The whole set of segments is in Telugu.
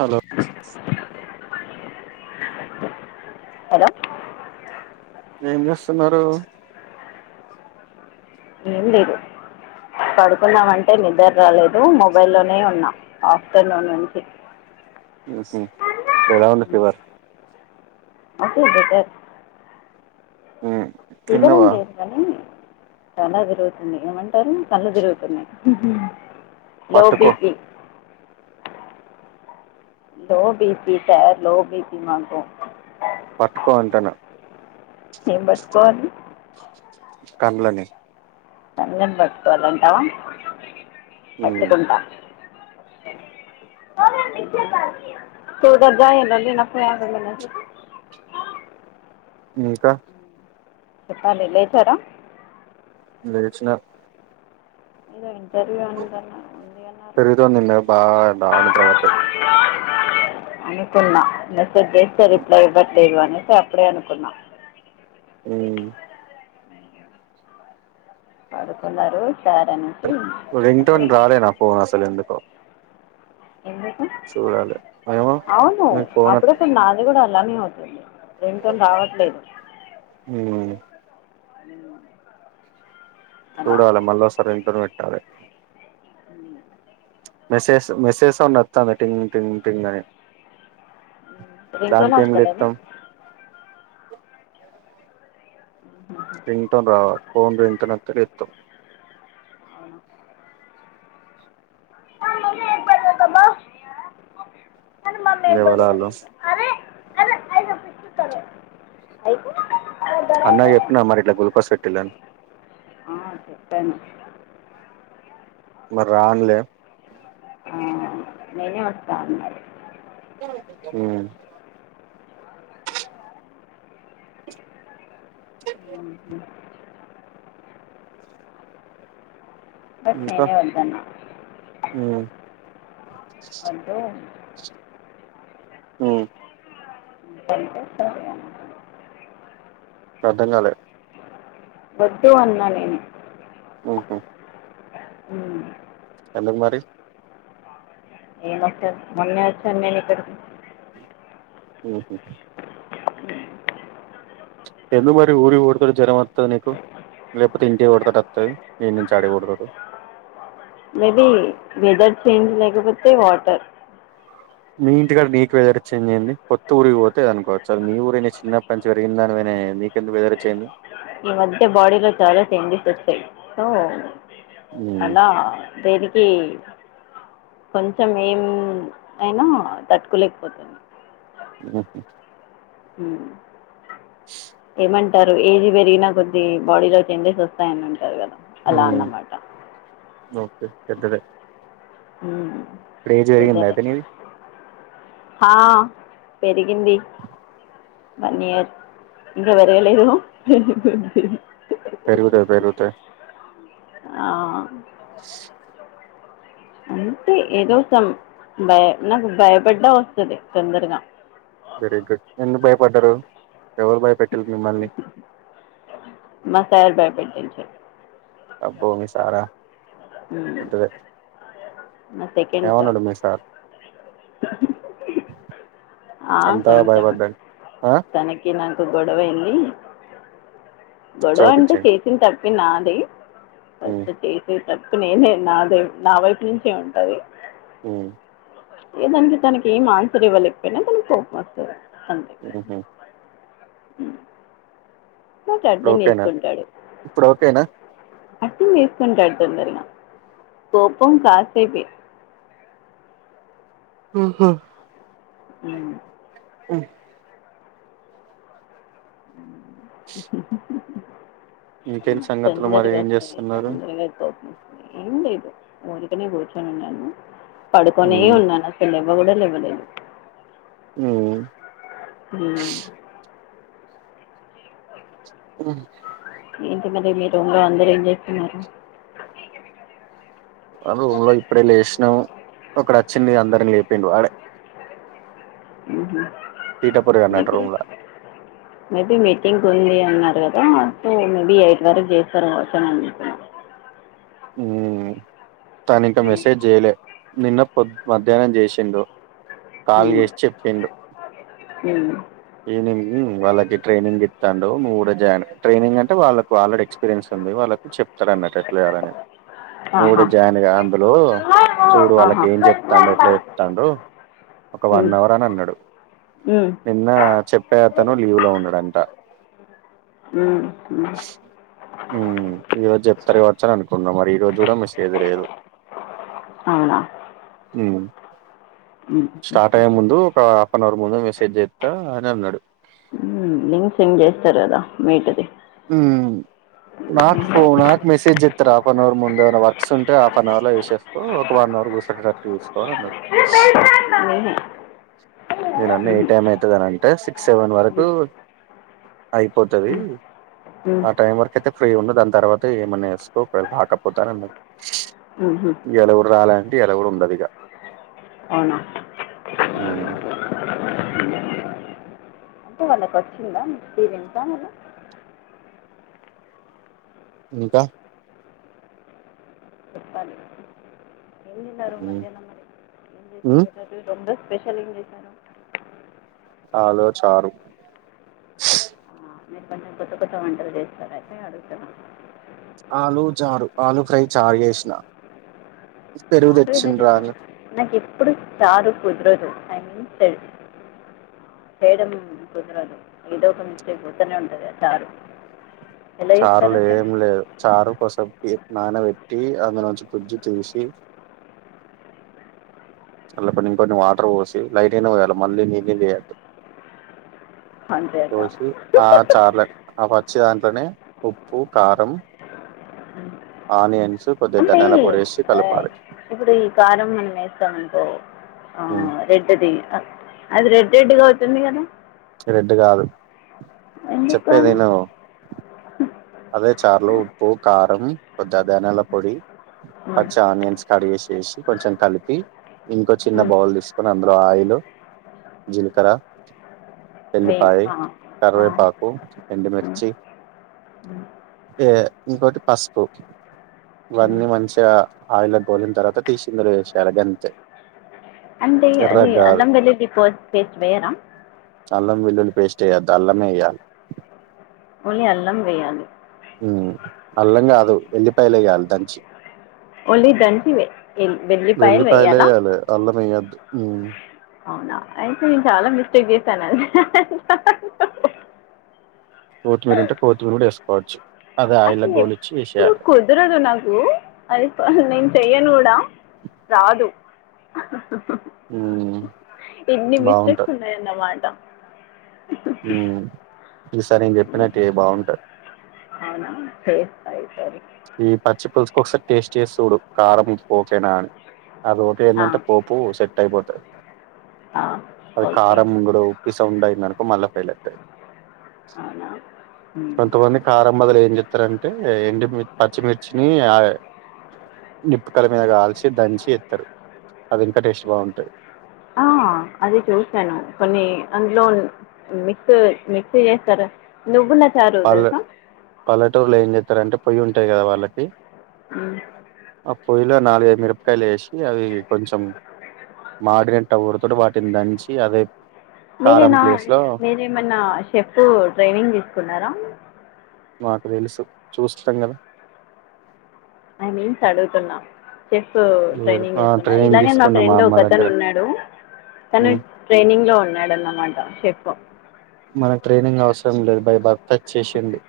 హలో హలో ఏం చేస్తున్నారు ఏం లేదు పడుకుందాం అంటే నిద్ర రాలేదు మొబైలోనే ఉన్నా ఆఫ్టర్నూన్ నుంచి మ్మ్ఉమ్మ్ ఇప్పుడు ఎలా ఉంది fever okay better um fever ఉంది కానీ తల తిరుగుతుంది ఏమంటారు కళ్ళు తిరుగుతున్నాయి లో పట్టుకో BP low BP sir low BP మాకు పట్టుకో అంటాను ఏం పట్టుకోవాలి కండ్లని కండ్లని పట్టుకోవాలంటావా పట్టుకుంటా చూగా జాయల లే నాప్పు ఆ నా ఇంకా చెప్పాలి లేచారా లేేచిన ఏదో ఇంటర్వ్యూ ఉందన్నా పెరుగుతోని తిన్న బా డా నిద్రపట్టే అనుకున్నా మెసేజ్ చేస్తే రిప్లై ఇవ్వ లేవనేసి అప్పుడే అనుకున్నా ఉమ్మ్ పడుకున్నారు సార్ అని రింగ్టోన్ రాలే నా ఫోన్ అసలు ఎందుకో ఎందుకు చూడాలి ఏమో అవును మీకు ఫోన్ అప్పుడే తనాధ్ అది కూడా అలానేే అవుతుంది రింగ్టోన్ రావట్లేదు ఉ [unintelligible] చూడాలే మళ్ళొసరి ఇంటార్నేటలే అ మెసేజ్స్ మెసేజ్ అ వాతంది టింగ్ టింగ్ టింగ్ అని దానికి ఏం రింగ్టన్స్తలేదా లేత్తాం ఓన్లీ ఇంటర్నెట్కే ఇతు అవును మామమ్మీ ఎక్కడదాబోవ్ కానీ మమ్మీబ ఎవలాళ్ళు అరే అరే [unintelligible] అన్నాక్చెప్పిన మరి ఇట్లా గుల్కోస్ పెట్టిలని ఆ చెప్పను మరి రాన్లే ఆ నేనే వస్తాన్నారు హ చె బట్ ఇంకా నేనే వద్దాన్న ఉమ్ వధూ ఉమ్ గంతేసారిగా అర్ధంకాలే వధూ అన్న నేను ఓహు అ ఎందుకు మరి ఎమో సార్ మొన్న వచ్చ నేన్క్కడికి ఉహ్మ్ ఆ ఎందుకు మరి ఊరి కొడతాడు జ్వరం వస్తది నీకు లేకపోతే ఇంటి కొడతాడు వస్తుంది ఇీం నుంచి ఆడి కొడతాడు మేబీ వెదర్ చేంజ్ లేకపోతే వాటర్ మీఇంటికాడ నీకు వెదర్ చేంజ్ంది కొత్త ఊరి పోతేది అనుకోవచ్చు అది మీ ఊరుయినా చిన్నప్ప నుంచి పెరిగిన దానివ అ్యంది వెథెర్ చేంజ్ ఈ మధ్య బాడిలో చాలా చేంజెస్ వచ్చాయి సో ఉమ్ అలా దేనికి కొంచెం ఏం అయినా తట్టుకోలేకపోతుంది ఓహో ఆ ఏమంట్ ఏజ్ పెరిగినా కొద్ది బాడీలో చేంజెస్ వస్తాయని అంటారు కదా అలా ఉమ్ అన్నమాట ఓకే పేదదే హ్మ్ పెరిగిందా పేదదే అయితే నీది ఆ పెరిగింది వన్ ఇయర్ ఇకా పెరగలేదు పెరుగుతాయి పెరుగుతాయి ఆ అంతే ఏదో సం భయ నాకు భయపడ్డ వస్తది తొందరగా వెరీ గుడ్ ఎందుకు భయపడ్డరు ఎవరు భయపెట్టారు మిమ్మల్ని మా సారు భయపెట్టింది అబ్బో మీ సారా మ్మ్. ఎంతదే మా సెకండ్ సార్ ఏవన్నాడు మీ సారు ఆ కొంచెం భయపడ్డాడు ఆ తన కిరు నాకు గొడవ అయింది గొడవ అంటే చోపిచ్చాడు చేసిన తప్పి నాది ఉ చేసిన్ తప్పి నేనే నాదే నా వైపు నుంచే ఉంటది ఉ ఏ దానికి తనకి ఏం ఆన్సర్ ఇవ్వలేకపోయినా తనకి కోపం వస్తది అంతే ఉహు ఉ నాకు ఇప్పుడు అర్థం ఓకేనా చేసుకుంటాడు ఇప్పుడు ఓకేనా అర్థం చేసుసుకుంటాడు తొందరగా కోపం కాసేపే ఆహా ఉ ఆ ఇంకేంటి సంగతులు మరి తొందరగా ఏం వస్తది చేస్తున్నారు తొందరగా అయిపోయింది ఏం లేదు ఊరికనే కూర్చొని ఉన్నాను పడుకొనే ఉమ్ ఉన్నాను అస లేవ కూడా లేెవ లేదు ఉ ఉ ఆ ఇంటి మీదు మీ రూమ్ లో అందరూ ఏం చేస్తున్నారు ఆరూమ్ లో ఇప్పుడే లేసినం ఒకడు వచ్చింది అందరినీ లేపిండు వాడే తీటపురుగు అ అన్నట్టు రూమ్ లా మేబి మీటింగ్ పోయింది అన్నారు కదా సో మేబి ఎయిట్ వరకు చేస్తారు వచ్చారు అని చెప్పాను ఉ తను ఇంకా ఉమ్. మెసేజ్ చేయలే నిన్న పొద్ మధ్యాహ్నం చేసిండు కాల్ ఉమ్. చేసి చెప్పిండు ఉమ్. ఈవినింగ్ వాళ్లకి ట్రైనింగ్ ఇత్తాండు నువ్వు కూడా జాయిన్ ట్రైనింగ్ అంటే వాళ్లకు ఆల్రెడీ ఎక్స్పీరియన్స్ ఉంది వాళ్ళ చెప్తాడు అన్నట్టు ఎట్లా చేయాలని నువ్వు ఆహా కూడా జాయిన్ గా అందులో చూడు వాళ్ళకి ఆహా ఏం చెప్తాండు ఎట్లా చెప్తాండు ఒక వన్ ఉమ్. అవర్ అని అన్నాడు ఉమ్. నిన్న చెప్పే అతను లీవ్ లో ఉన్నాడంట ఉ హ ఉ ఈ రోజు చెప్తారేమో వచ్చా అనుకున్న మరి ఈ రోజు దూర మిస్ ఎదురయిరు అవునా ఉ మ్మ్, స్టార్ట్ అయ్యే ముందు ఒక హాఫ్ ఎన్ అవర్ ముందు మెసేజ్ చేస్తా అని అన్నాడు ఉ లింక్ సెండ్ చేస్తారు కదా వీటది ఉ నాకు ఫోన్ నాకు మెసేజ్ చేత్తారు హాఫ్ ఎన్ అవర్ ముందు ఏవన్నా వర్క్స్ ఉంటే హఫ్ అన్ అవర్ లో చేసస్ ఒక వన్ అవర్ కూసునేటట్టు చూసుకో అన్నది నేనే. నిను అన్న ఏ మ్మ్, టైమాయితదని అ సిక్స్ సెవెన్ వరకు అయిపోతది మ్మ్, ఆ టైం వరకు అయితే ఫ్రీగ ఉండ దాని తర్వాత ఏమన్నా వేసుకో ఒక రాకపోటే అని అన్న మ్మ్. ఇయ్యాల కూడా రాలె అంటే ఇయ్యాల కూడా ఉండది ఇగ అవునా మ్ కు వళ్ళకు వచ్చింద మీరే ఇంకా నండి ఇంకా చెప్పలి ఏం తిన్నారు ఉమ్ మధ్యాహ్నం మరి ఏం ఉమ్ చేసారు మీ రూమ్లో స్పెషల్ ఏం చేశారు అలు చారు ఆ మీరు కొంచెం కొత్త కొత్త వంటలు చేస్తార అయితే అడుగుతున్న ఆలు చారు ఆలు ఫ్రై చారు చేసిన పెరుగు చారు ఎలా చేస్తారు తెచ్చిర్రలు నాకు ఎప్పుడు చారు కుదరదు ఐ మీన్ ఏల్ మేడం కుదురదు ఏదో ఒక పోతనే ఉంటది ఆ చారు ఎలా చారు చేస్తారు లో అసలు ఎం లేదు చారు కోసేప్ నానబెట్టి అందులో నుంచి గుజ్జు తీసి అళ్ల ఇంకొన్ని వాటర్ పోసి లైట్ గనే పోయాలే మళ్ళీ నీళ్లు నీళ్లు చేయ్యద్దు అంతేట పోసి ఆ చార్ల ఆ పచ్చి దంట్లనే ఉప్పుూ కారం ఆనియన్స్ కొద్దిగ అంటే ధనియల పొడి ఏసి ఆ, కలపాలి ఇప్పుడు ఈ కారం మనం వేస్తామనుకో ఆ ఉమ్, రెడ్ ది ఆ రెడ్ రెడ్గా అవుతుంది కదా రెడ్ కాదు ఎందుకు చెప్పేది కాదు విను అదే చార్లో ఉప్పు కారం కొద్దిగా ధనాల పొడి ఉమ్, పచ్చ ఆనియన్స్ కడిగేసేసి కొంచెం కలిపి ఇంకో చిన్న ఉమ్, బౌల్ తీస్ కొని అందులో ఆయిల్ జీలకర వేయం. ఏల్లిపాయి ఆ, ఆ, కరవేపాకు ఎండుమిిర్చి ఉ ఏ ఇంకోటి పసుపు ఉమ్. ఇవన్నీ మంచిగా ఆయిలో గోలిన తర్వాత తీసి ఇందులో వేసేయాలి అంతే అంటే అది అల్లం వెల్లి ప్ పేస్ట్ వేయరా అల్లం వెల్లులి పేస్ట్ వేయద్దు అల్లమే వేయాలి ఓన్లీ అల్లం వెయాలి అల్లం కాదు ఎల్లి పయలేయాలి దంచి ఓన్లీ దంచి ఏ ఎల్ వేల్లిపాయల్ వెల్లిపాయలు వేయాలా వేయాలి అల్లం వేయద్దు ఉమ్ అవునా అయిటే నిను చాలా మిస్టేక్ చేసనండి కోతిమీరు ఉంటే కోత్తిమీరు కూడా ఎస్కోవచ్ అయితే ఎప్పుడు కుదరదు నాకు అది నేను చెయ్యను కూడా రాదు ఉమ్ ఇన్ని మిస్టేక్స్ బాగుంటది ఉం న్నయన్నమట మ్ ఈ సరి నను చెప్పినట్టు ఏయ్ బాగుంటది అవునా చేస్తా ఈ సరి ఈ పచ్చి పులుసుకొకసారి టేస్ట్ చేసి చూడు కారం ఉప్పు ఓకేనా అని ఆది ఒకే ఆ, ఆఇందంటే పోపు సెట్ అయిపోతది ఆ, అది ఓకే కారం ముంగుడు ఉప్పిసం అయిందనుకో మళ్ళా ఫెయిల్ అయితది అవునా ఉమ్. కొంతమంది కారం బదులు ఏం చెప్తారంటే ఎండు మి ర్చి మిర్చిని నిప్పుకాయల మీద కాల్చి దంచి ఎత్తారు అది ఇంకా టేస్ట్ బాగుంటాయి ఆ అది తెలుసన్న కొన్ని అందులో మిక్స్ మి క్స్ చేస్తారు నువ్వు పల్లె పల్లెటూరులో ఏం చెతారంటే పొయ్యి ఉంటాది కదా వాళ్ళకి ఉమ్ ఆ పొయ్యిలో నాలుగైదు మిరపకాయలు ఏసి అవి కొంచెం మాడినట్టా ఉరతోటే వాటిని దంచి అదే కారం మీరేనా ప్లేస్ లో మీరేమన్నా షెఫ్ ట్రైనింగ్ తీసుకున్నారా మాకు తెలుసు చూస్తాం కదా ఐ మీన్స్ అడుగుతున్నా చెఫ్ లేదు ట్రైనింగ్ ఆ తీసుకున్నా ట్రైనింగ్ ఇలాగే మా తీసుకున్నా ఫ్రెండ్ అమ్మ ఒకతను దగ్గర ఉన్నాడు తను ఉమ్ ట్రైనింగ్‌లో ఉన్నాడు అన్నమాట చెఫ్ మనకు ట్రైనింగ్ అవసరం లేదు బై బర్త్ వచ్చేసింది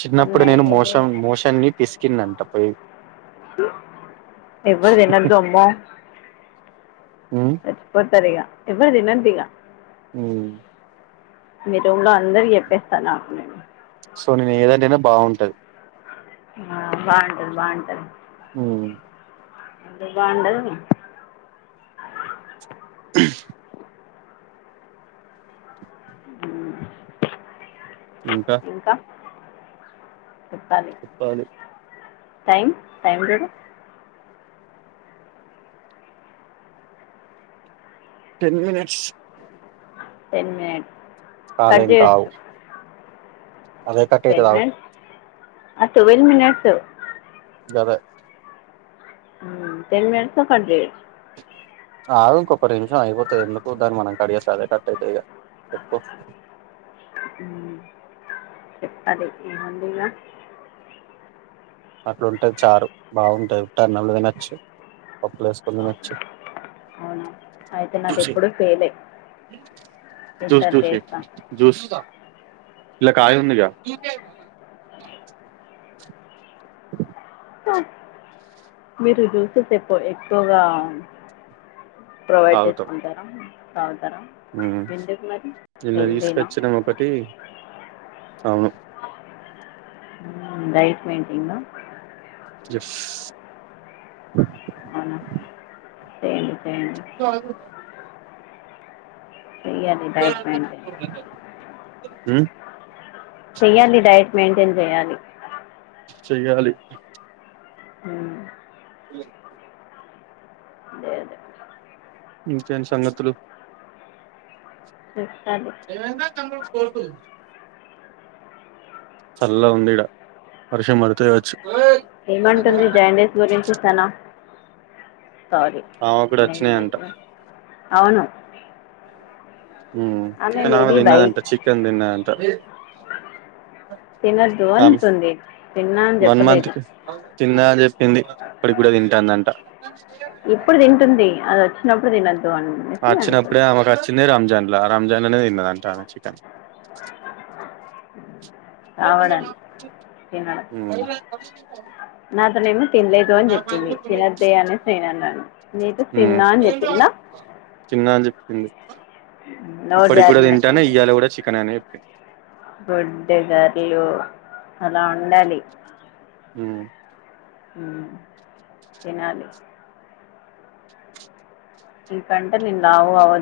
చిన్నప్పుడే తను నేను ఇది మోషం మోషాన్ని పిసికిన్నాంట పోయి చి ఎవ్వరుతినద్దు అమ్మ ఉమ్ సచ్చిపోతారు ఇగ ఎవ్వరు తినద్దు ఇగ ఉమ్ మీ రూమ్‌లో అందరికీ చెప్పేస్తా నాకు నేను సో నేను ఏదొండిన బాగుంటది ఆ బాగుంటది బాగుంటది ఉమ్మ్ ఎందుకు బాగుండదు అ ఉమ్, ఇంకా ఇంకా చెప్పాలి చెప్పాలి టైం టైం చూడు టెన్ మినిట్స్ టెన్ మినిట్ కాలేం కావు టెన్ ఆవు మినిట్స్ ఆ టువల్ మినిట్స్ గదే ఉమ్మ్ టెన్ మినిట్స్‌లో కట్ చేయ ఆగు ఇంకొక రిమిషం అయిపోతది ఎందుకు దాన్ని మనం కట్ చేస్తే అదే కట్ అయితాదిగా చెప్పు ఉమ్మ్ చెప్పాలి ఏముంది ఇగ అట్లుంటది చారు బాగుంటాది ఉత్త అన్నంలో తినచ్చు పప్పులో ఎస్ కొని తినచ్చు అవునా అయితే నాది ఎప్పుడు చెయ్యలే జ్యూస్ ఈసారి జ్యూసీ చేస్తా జ్యూస్ ఇల్లా కాయ ఉందిగా మీరు జూసెస్ ఎక్కు ఎక్కువగా ప్రొవైడ్ చేసుకుంటారా తాగుతారా ఉమ్మ్ ఎందుకు మరి నిన్న హెల్దీనా తీసుకొచ్చినాం ఒకటి అవును రైట్ మైంటింగా ఎస్ అవునా చేయండి చేండి అవును ఇయాలి డైట్ మైంటైన్ హ్మ్మ్ చెయ్యాలి డైట్ మెయింటైన్ చేయాలి చెయ్యాలి అ అదే అదె ఇంకేంట్సంగతులు సారె ఎల్లడా తమ్ముడు స్కూల్ కి చల్లగాఉంది ఇడ వర్షం పడతాగవచ్చు ఏమంటుంది జాండ్స్ గురించి సన సోరి ఆమె కూడా నేన్ వచ్చినాయంట చేసే అవును ఆ ఆమె మేబీ ఇందాకతిన్నదంట వైట్ చికెన్ తినదంట తినద్దు అంటుంది తిన్నా అని చెప్పలేదు తిన్న అని చెప్పింది ఇప్పుడిప్పుడే తింటాందంట ఇప్పుడు తింటుంది అది వచ్చినప్పుడు తినొద్దు అని వచ్చినప్పుడే ఆమెకు వచ్చింది రంజాన్ లా ఆ రంజాన్లో తిన్నదంట ఆమె చికెన్ రావడానికి తినడం ఆ నాతోనేమో తినలేదు అని చెప్పింది తినద్ద్దే అనేసి నేనన్న నీతో తిన్న అని చెప్పిందా తిన్నాఅని చెప్పింది నోరు ఇప్పడికి కూడా తింటానే జారినట్టుంది ఇయ్యాలా కూడా చికెన్ అనే గూడు గర్లు అలా ఉండాలి అ ఆ తినాలి ఒక గంట లావ్వు